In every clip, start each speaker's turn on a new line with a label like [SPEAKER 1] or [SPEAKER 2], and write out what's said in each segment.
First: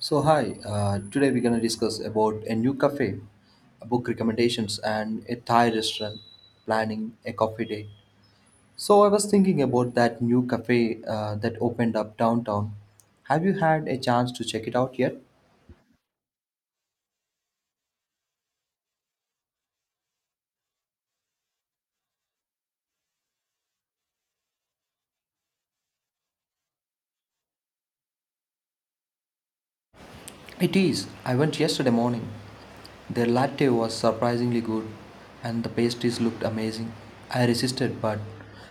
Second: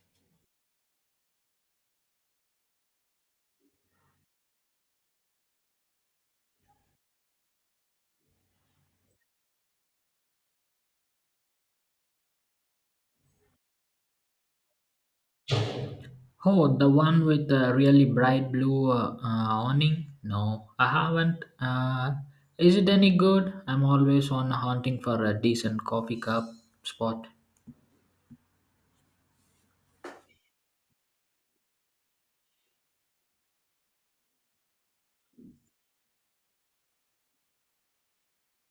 [SPEAKER 1] So hi, today we're gonna discuss about a new cafe, book recommendations, and a Thai restaurant planning a coffee date. So I was thinking about that new cafe that opened up downtown. Have you had a chance to check it out yet?
[SPEAKER 2] Oh, the one with the really bright blue awning? No, I haven't. Is it any good? I'm always on hunting for a decent coffee cup spot.
[SPEAKER 1] It is. I went yesterday morning. Their latte was surprisingly good, and the pastries looked amazing. I resisted, but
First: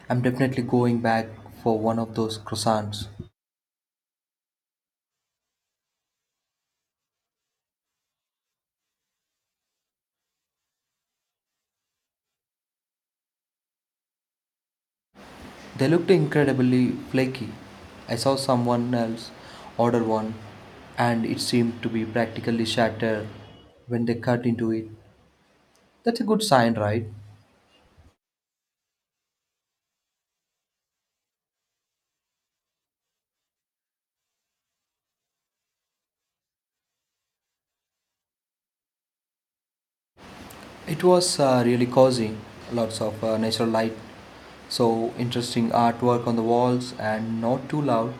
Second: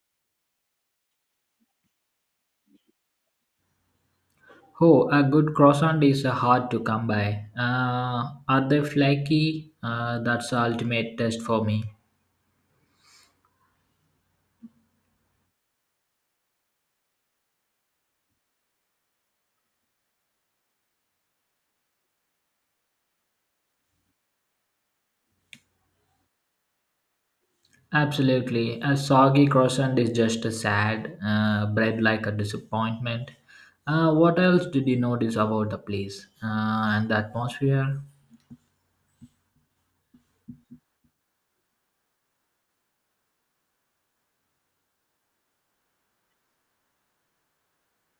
[SPEAKER 1] I'm definitely going back for one of those croissants.
[SPEAKER 2] Oh, a good croissant is hard to come by. Are they flaky? That's the ultimate test for me.
[SPEAKER 1] They looked incredibly flaky. I saw someone else order one, and it seemed to be practically shattered when they cut into it. That's a good sign, right?
[SPEAKER 2] Absolutely. A soggy croissant is just a sad, bread like a disappointment. What else did you notice about the place and the atmosphere?
[SPEAKER 1] It was really cozy, lots of natural light, so interesting artwork on the walls, and not too loud.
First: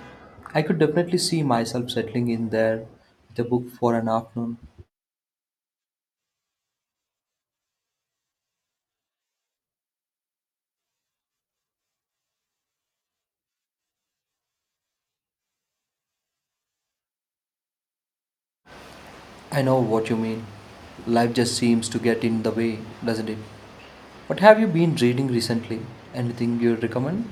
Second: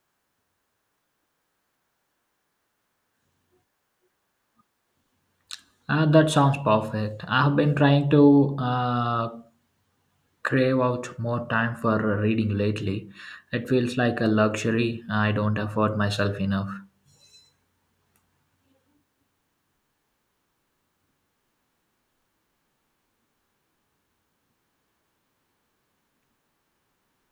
[SPEAKER 1] I could definitely see myself settling in there with a book for an afternoon.
[SPEAKER 2] That sounds perfect. I have been trying to crave out more time for reading lately. It feels like a luxury I don't afford myself enough.
[SPEAKER 1] I know what you mean. Life just seems to get in the way, doesn't it? What have you been reading recently? Anything you recommend?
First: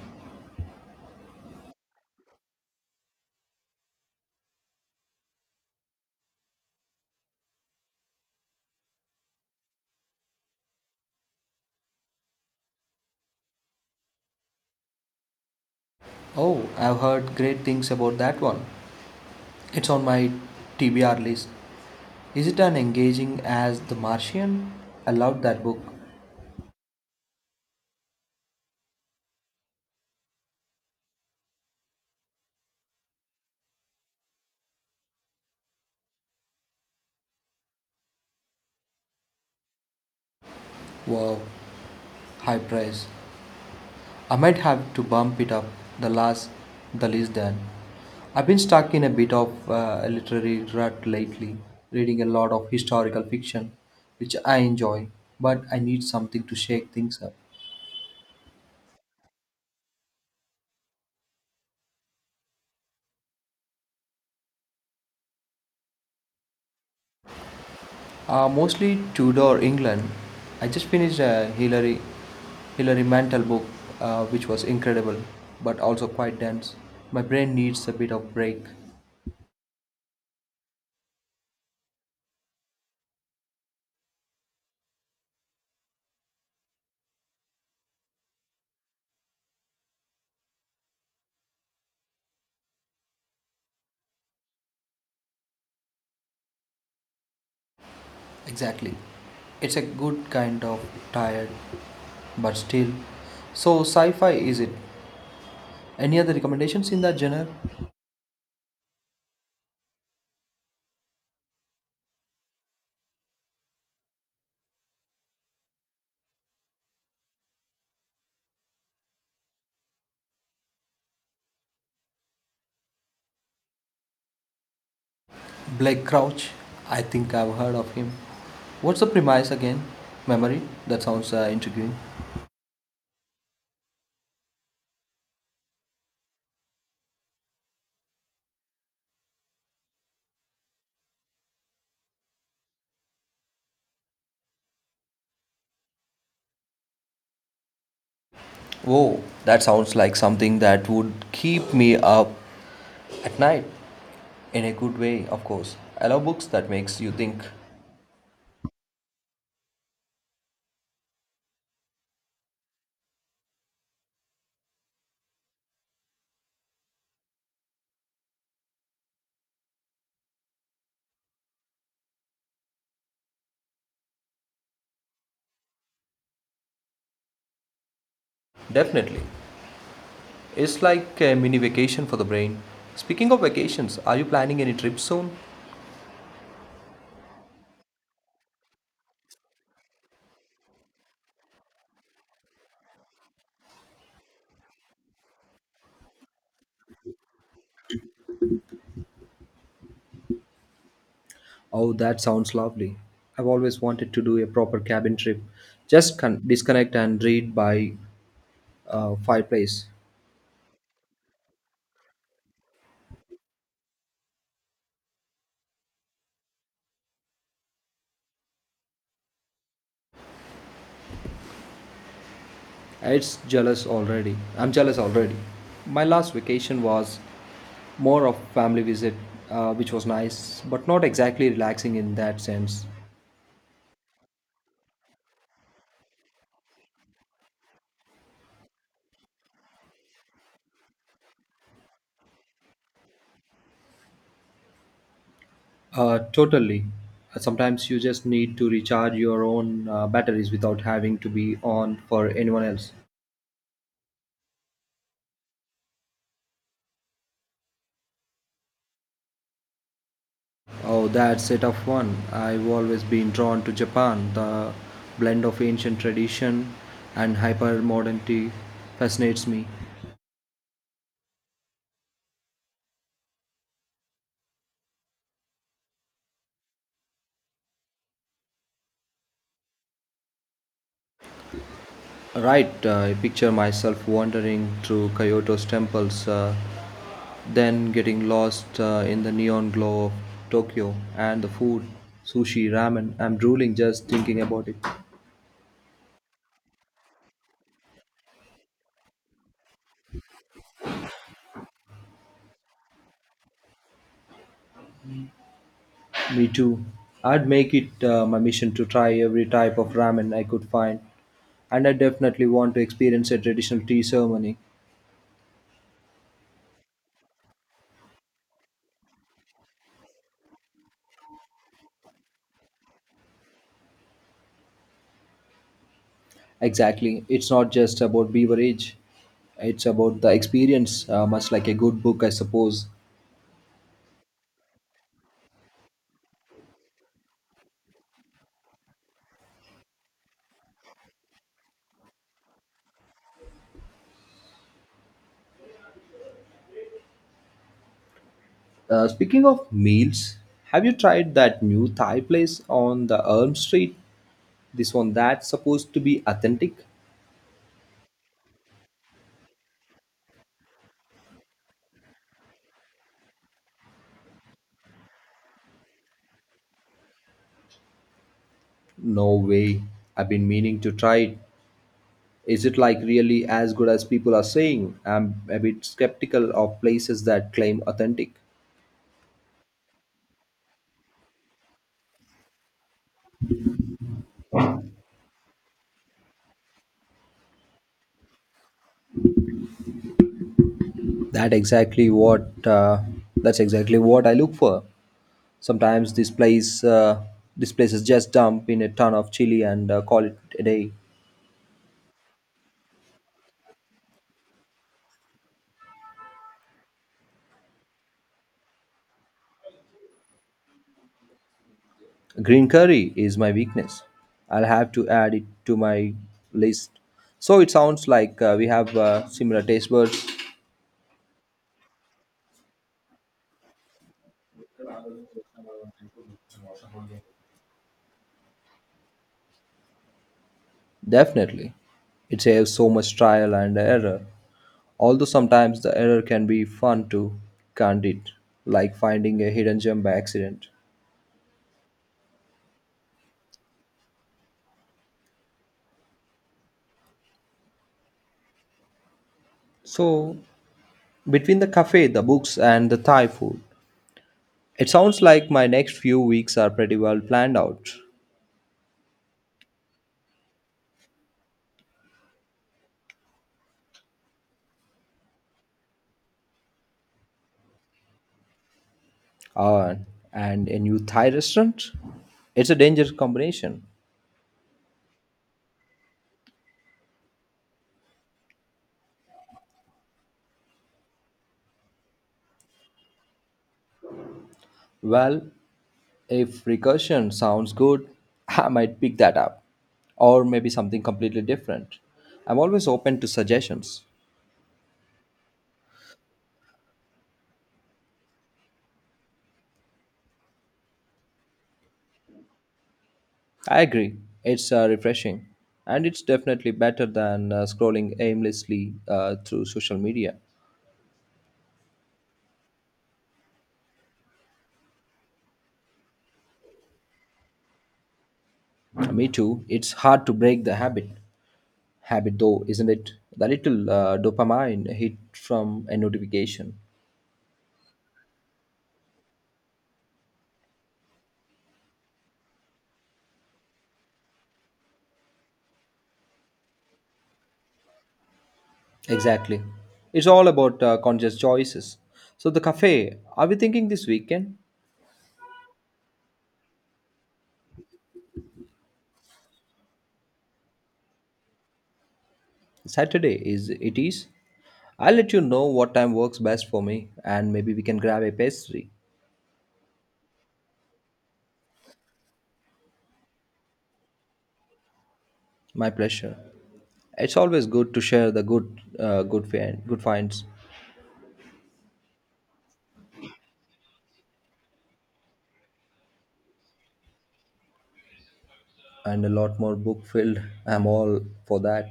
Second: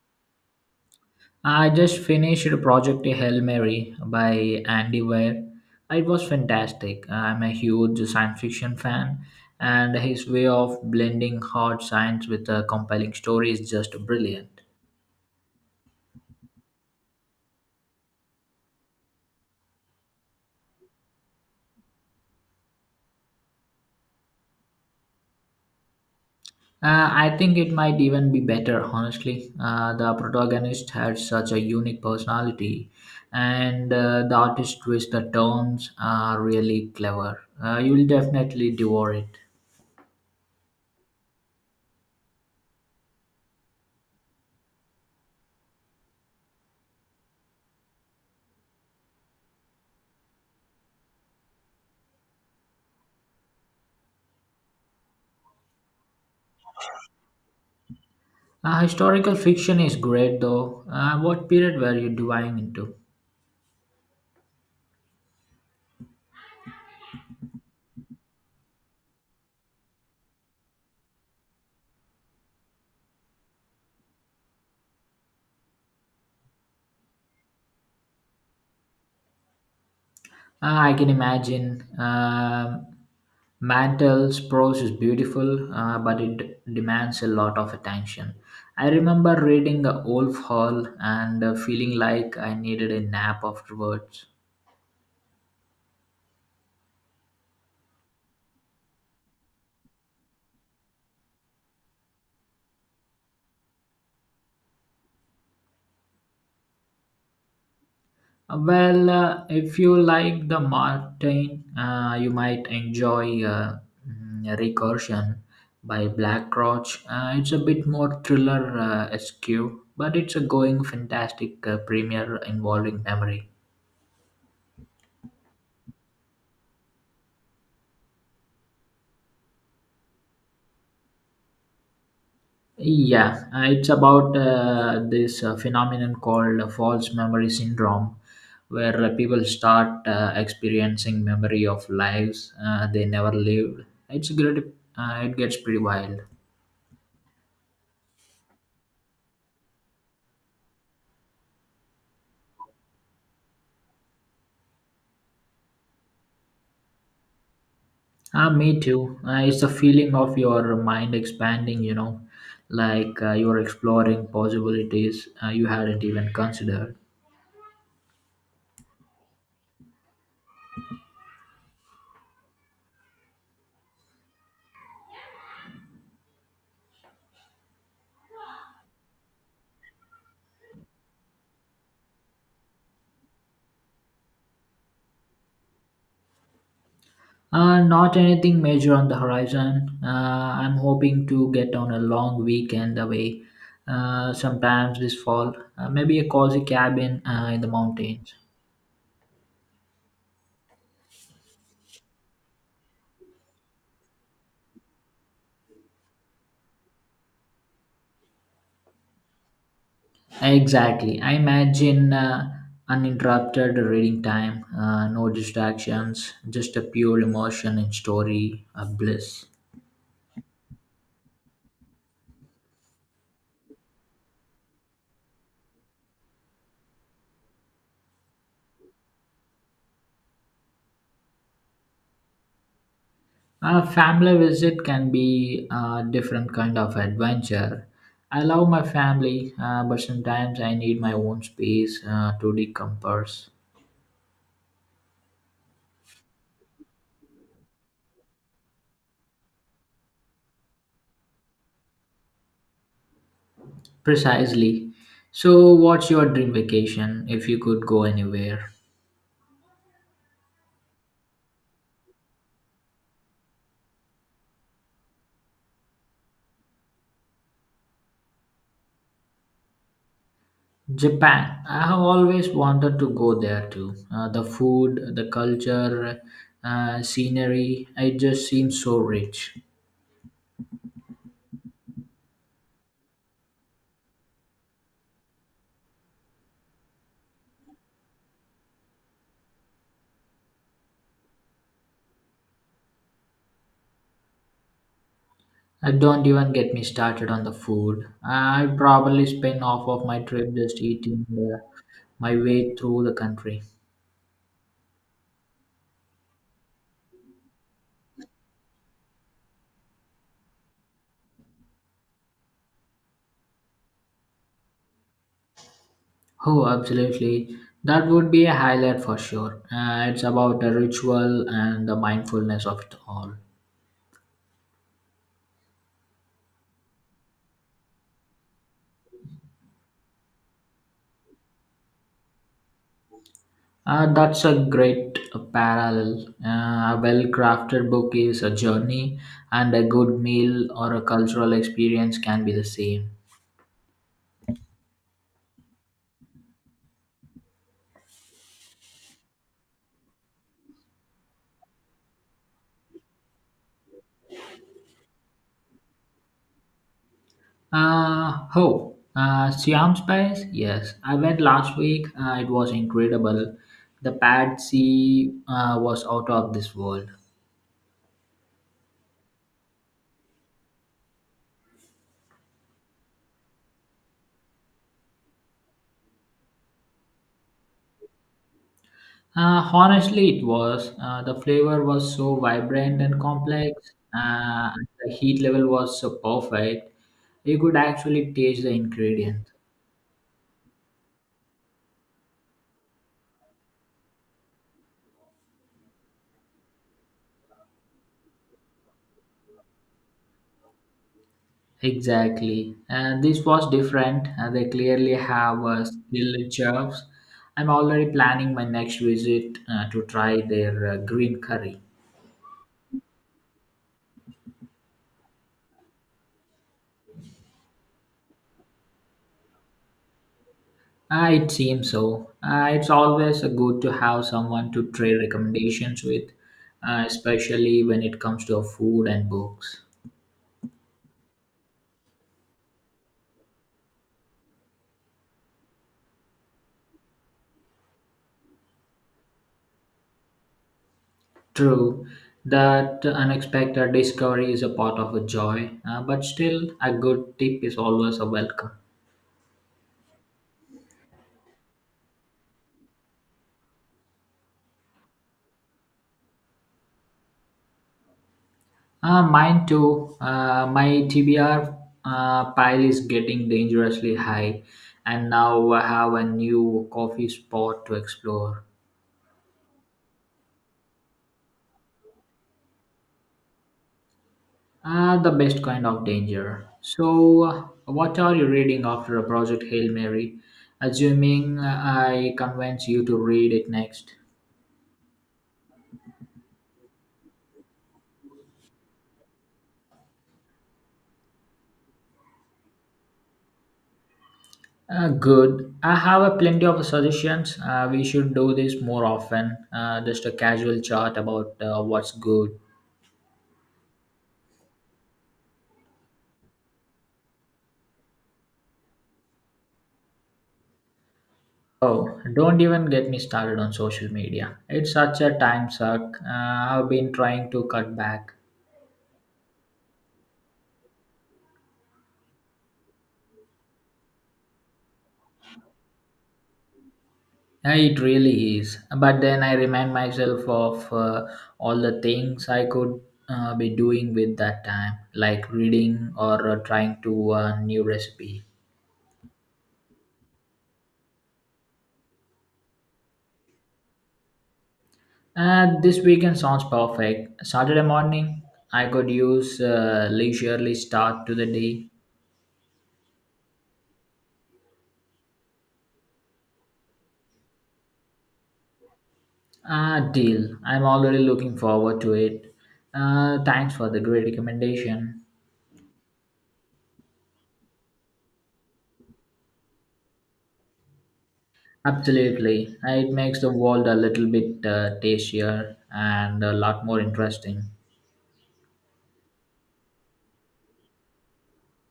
[SPEAKER 2] I just finished Project Hail Mary by Andy Weir. It was fantastic. I'm a huge science fiction fan, and his way of blending hard science with a compelling story is just brilliant.
[SPEAKER 1] Oh, I've heard great things about that one. It's on my TBR list. Is it as engaging as The Martian? I loved that book.
[SPEAKER 2] I think it might even be better, honestly. The protagonist had such a unique personality, and the artist twist the turns are really clever. You'll definitely devour it.
[SPEAKER 1] Wow, high price. I might have to bump it up the last the list then. I've been stuck in a bit of a literary rut lately, reading a lot of historical fiction, which I enjoy, but I need something to shake things up.
[SPEAKER 2] Historical fiction is great, though. What period were you diving into?
[SPEAKER 1] Mostly Tudor England. I just finished a Hilary Mantel book, which was incredible, but also quite dense. My brain needs a bit of break.
[SPEAKER 2] Ah, I can imagine. Mantel's prose is beautiful, but it demands a lot of attention. I remember reading Wolf Hall and feeling like I needed a nap afterwards.
[SPEAKER 1] Exactly. It's a good kind of tired, but still. So, sci fi is it? Any other recommendations in that genre?
[SPEAKER 2] Well, if you like the Martin, you might enjoy Recursion by Blackroach. It's a bit more thriller esque, but it's a going fantastic premiere involving memory.
[SPEAKER 1] Blake Crouch. I think I've heard of him. What's the premise again? Memory? That sounds intriguing.
[SPEAKER 2] Yeah, it's about this phenomenon called false memory syndrome, where people start experiencing memory of lives they never lived. It's great. It gets pretty wild.
[SPEAKER 1] Whoa, that sounds like something that would keep me up at night. In a good way, of course. I love books that makes you think.
[SPEAKER 2] Ah, me too. It's the feeling of your mind expanding. Like you're exploring possibilities you hadn't even considered.
[SPEAKER 1] Definitely. It's like a mini vacation for the brain. Speaking of vacations, are you planning any trips soon?
[SPEAKER 2] Not anything major on the horizon. I'm hoping to get on a long weekend away sometimes this fall. Maybe a cozy cabin in the mountains.
[SPEAKER 1] Oh, that sounds lovely. I've always wanted to do a proper cabin trip. Just disconnect and read by fireplace.
[SPEAKER 2] Exactly. I imagine uninterrupted reading time, no distractions, just a pure emotion and story of bliss.
[SPEAKER 1] It's jealous already. I'm jealous already. My last vacation was more of family visit, which was nice, but not exactly relaxing in that sense.
[SPEAKER 2] A family visit can be a different kind of adventure. I love my family, but sometimes I need my own space to decompress.
[SPEAKER 1] Totally. Sometimes you just need to recharge your own batteries without having to be on for anyone else.
[SPEAKER 2] Precisely. So, what's your dream vacation if you could go anywhere?
[SPEAKER 1] Oh, that's it of one. I've always been drawn to Japan. The blend of ancient tradition and hyper modernity fascinates me.
[SPEAKER 2] Japan. I have always wanted to go there too. The food, the culture, scenery, it just seems so rich.
[SPEAKER 1] Right, I picture myself wandering through Kyoto's temples, then getting lost in the neon glow of Tokyo and the food, sushi, ramen. I'm drooling just thinking about it.
[SPEAKER 2] Don't even get me started on the food. I probably spend half of my trip just eating my way through the country.
[SPEAKER 1] Me too. I'd make it my mission to try every type of ramen I could find. And I definitely want to experience a traditional tea ceremony.
[SPEAKER 2] Oh, absolutely. That would be a highlight for sure. It's about the ritual and the mindfulness of it all.
[SPEAKER 1] Exactly. It's not just about beverage, it's about the experience, much like a good book, I suppose.
[SPEAKER 2] That's a great parallel. A well crafted book is a journey, and a good meal or a cultural experience can be the same.
[SPEAKER 1] Speaking of meals, have you tried that new Thai place on the Elm Street? This one that's supposed to be authentic?
[SPEAKER 2] Oh, Siam Spice? Yes, I went last week. It was incredible. The Pad C was out of this world.
[SPEAKER 1] No way. I've been meaning to try it. Is it like really as good as people are saying? I'm a bit skeptical of places that claim authentic.
[SPEAKER 2] Honestly, it was. The flavor was so vibrant and complex. Uh, the heat level was so perfect. You could actually taste the ingredients.
[SPEAKER 1] That exactly what uh, that's exactly what I look for. Sometimes this place is just dump in a ton of chili and call it a day.
[SPEAKER 2] Exactly. And this was different. They clearly have skill jobs. I'm already planning my next visit to try their green curry.
[SPEAKER 1] Green curry is my weakness. I'll have to add it to my list. So it sounds like we have similar taste buds.
[SPEAKER 2] It seems so. It's always good to have someone to trade recommendations with, especially when it comes to food and books.
[SPEAKER 1] Definitely. It saves so much trial and error. Although sometimes the error can be fun too, can't it? Like finding a hidden gem by accident.
[SPEAKER 2] True, that unexpected discovery is a part of a joy, but still, a good tip is always a welcome.
[SPEAKER 1] So, between the cafe, the books, and the Thai food, it sounds like my next few weeks are pretty well planned out.
[SPEAKER 2] Mine too. My TBR pile is getting dangerously high, and now I have a new coffee spot to explore.
[SPEAKER 1] Uh, and a new Thai restaurant? It's a dangerous combination.
[SPEAKER 2] The best kind of danger. So, what are you reading after a Project Hail Mary? Assuming I convince you to read it next.
[SPEAKER 1] Well, if recursion sounds good, I might pick that up. Or maybe something completely different. I'm always open to suggestions.
[SPEAKER 2] Good. I have a plenty of suggestions. We should do this more often. Just a casual chat about what's good.
[SPEAKER 1] I agree, it's refreshing. And it's definitely better than scrolling aimlessly through social media.
[SPEAKER 2] Oh, don't even get me started on social media. It's such a time suck. I've been trying to cut back.
[SPEAKER 1] Me too, it's hard to break the habit. Habit though, isn't it? The little dopamine hit from a notification.
[SPEAKER 2] It really is. But then I remind myself of all the things I could be doing with that time, like reading or trying to new recipe.
[SPEAKER 1] Exactly. It's all about conscious choices. So, the cafe, are we thinking this weekend?
[SPEAKER 2] This weekend sounds perfect. Saturday morning, I could use leisurely start to the day.
[SPEAKER 1] Saturday is it is. I'll let you know what time works best for me and maybe we can grab a pastry.
[SPEAKER 2] Ah, deal. I'm already looking forward to it. Thanks for the great recommendation.
[SPEAKER 1] My pleasure. It's always good to share the good finds
[SPEAKER 2] Absolutely. It makes the world a little bit tastier and a lot more interesting.
[SPEAKER 1] and a lot more book filled. I'm all for that.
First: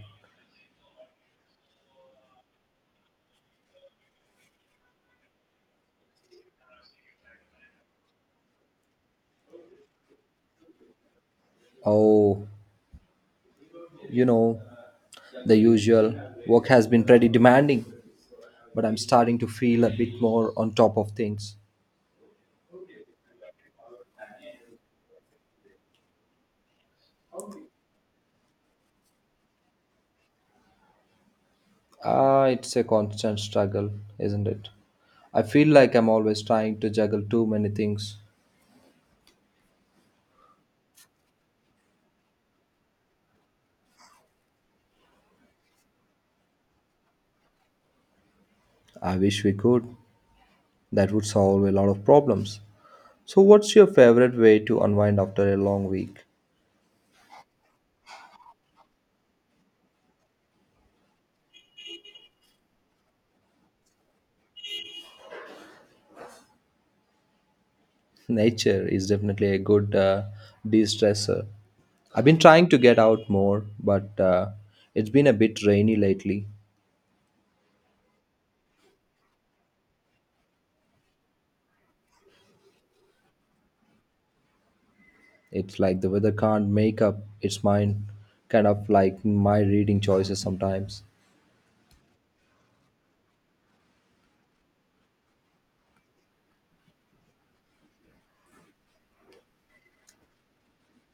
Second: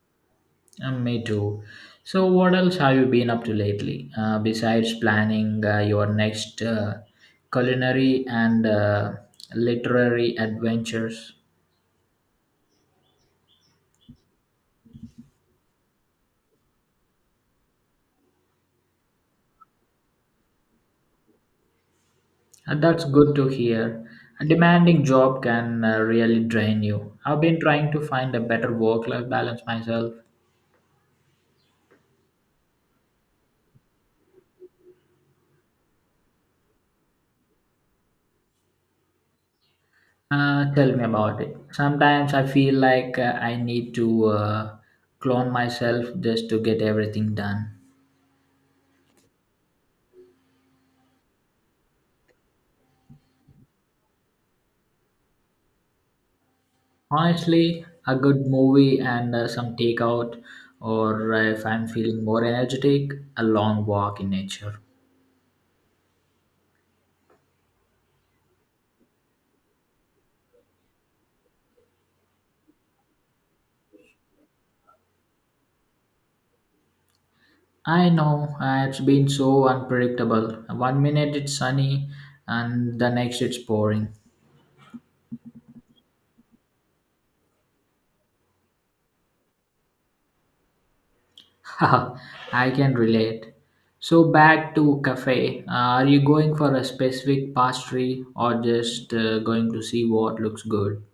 [SPEAKER 2] And me too. So, what else have you been up to lately? Besides planning your next culinary and literary adventures?
[SPEAKER 1] Oh, you know, the usual work has been pretty demanding, but I'm starting to feel a bit more on top of things.
[SPEAKER 2] And that's good to hear. A demanding job can really drain you. I've been trying to find a better work life balance myself.
[SPEAKER 1] Ah, it's a constant struggle, isn't it? I feel like I'm always trying to juggle too many things.
[SPEAKER 2] Tell me about it. Sometimes I feel like I need to clone myself just to get everything done.
[SPEAKER 1] I wish we could. That would solve a lot of problems. So, what's your favorite way to unwind after a long week?
[SPEAKER 2] Honestly, a good movie and some takeout, or if I'm feeling more energetic, a long walk in nature.
[SPEAKER 1] Nature is definitely a good de stressor. I've been trying to get out more, but it's been a bit rainy lately.
[SPEAKER 2] I know it's been so unpredictable. One minute it's sunny, and the next it's pouring.
[SPEAKER 1] It's like the weather can't make up its mind, kind of like my reading choices sometimes.
[SPEAKER 2] Haha, I can relate. So back to cafe. Are you going for a specific pastry or just going to see what looks good?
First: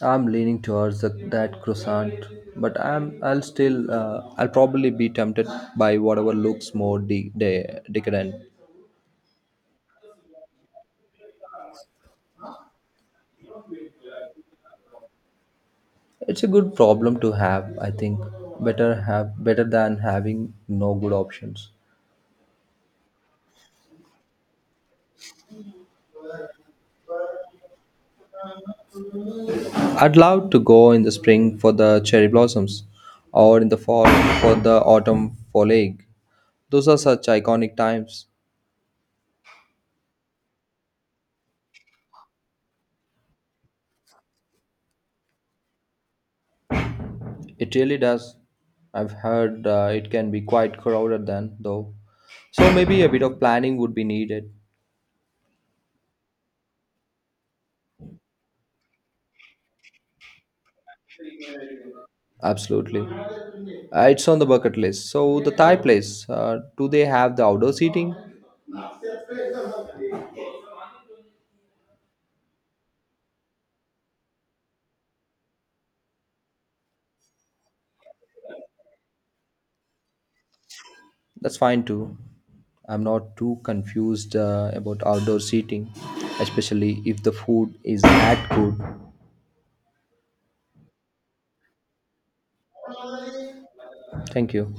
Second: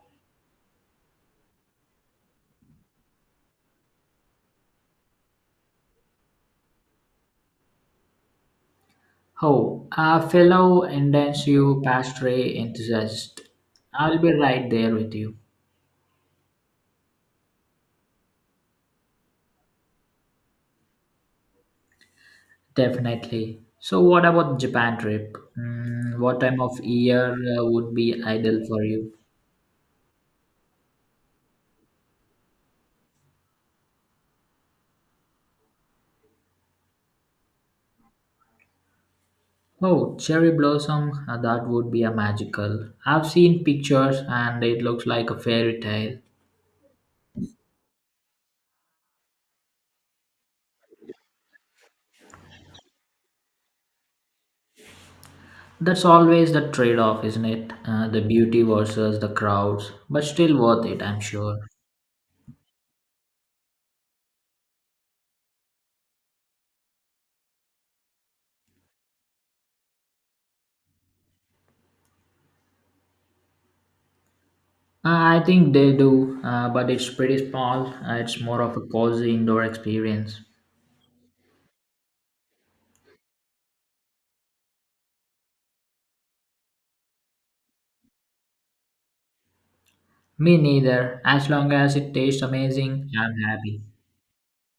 [SPEAKER 1] I'm leaning towards that croissant, but I'll still I'll probably be tempted by whatever looks more decadent.
[SPEAKER 2] Oh, a fellow intensive pastry enthusiast. I'll be right there with you.
[SPEAKER 1] It's a good problem to have, I think. Better than having no good options.
[SPEAKER 2] Definitely. So what about Japan trip? What time of year would be ideal for you?
[SPEAKER 1] I'd love to go in the spring for the cherry blossoms or in the fall for the autumn foliage. Those are such iconic times.
[SPEAKER 2] Oh, cherry blossom, that would be a magical. I've seen pictures and it looks like a fairy tale.
[SPEAKER 1] It really does. I've heard it can be quite crowded then, though. So maybe a bit of planning would be needed.
[SPEAKER 2] That's always the trade off, isn't it? The beauty versus the crowds, but still worth it, I'm sure.
[SPEAKER 1] Absolutely. It's on the bucket list. So the Thai place, do they have the outdoor seating?
[SPEAKER 2] I think they do, but it's pretty small. It's more of a cozy indoor experience.
[SPEAKER 1] That's fine too. I'm not too confused about outdoor seating, especially if the food is that good.
[SPEAKER 2] Me neither. As long as it tastes amazing, I'm happy.
[SPEAKER 1] Thank you.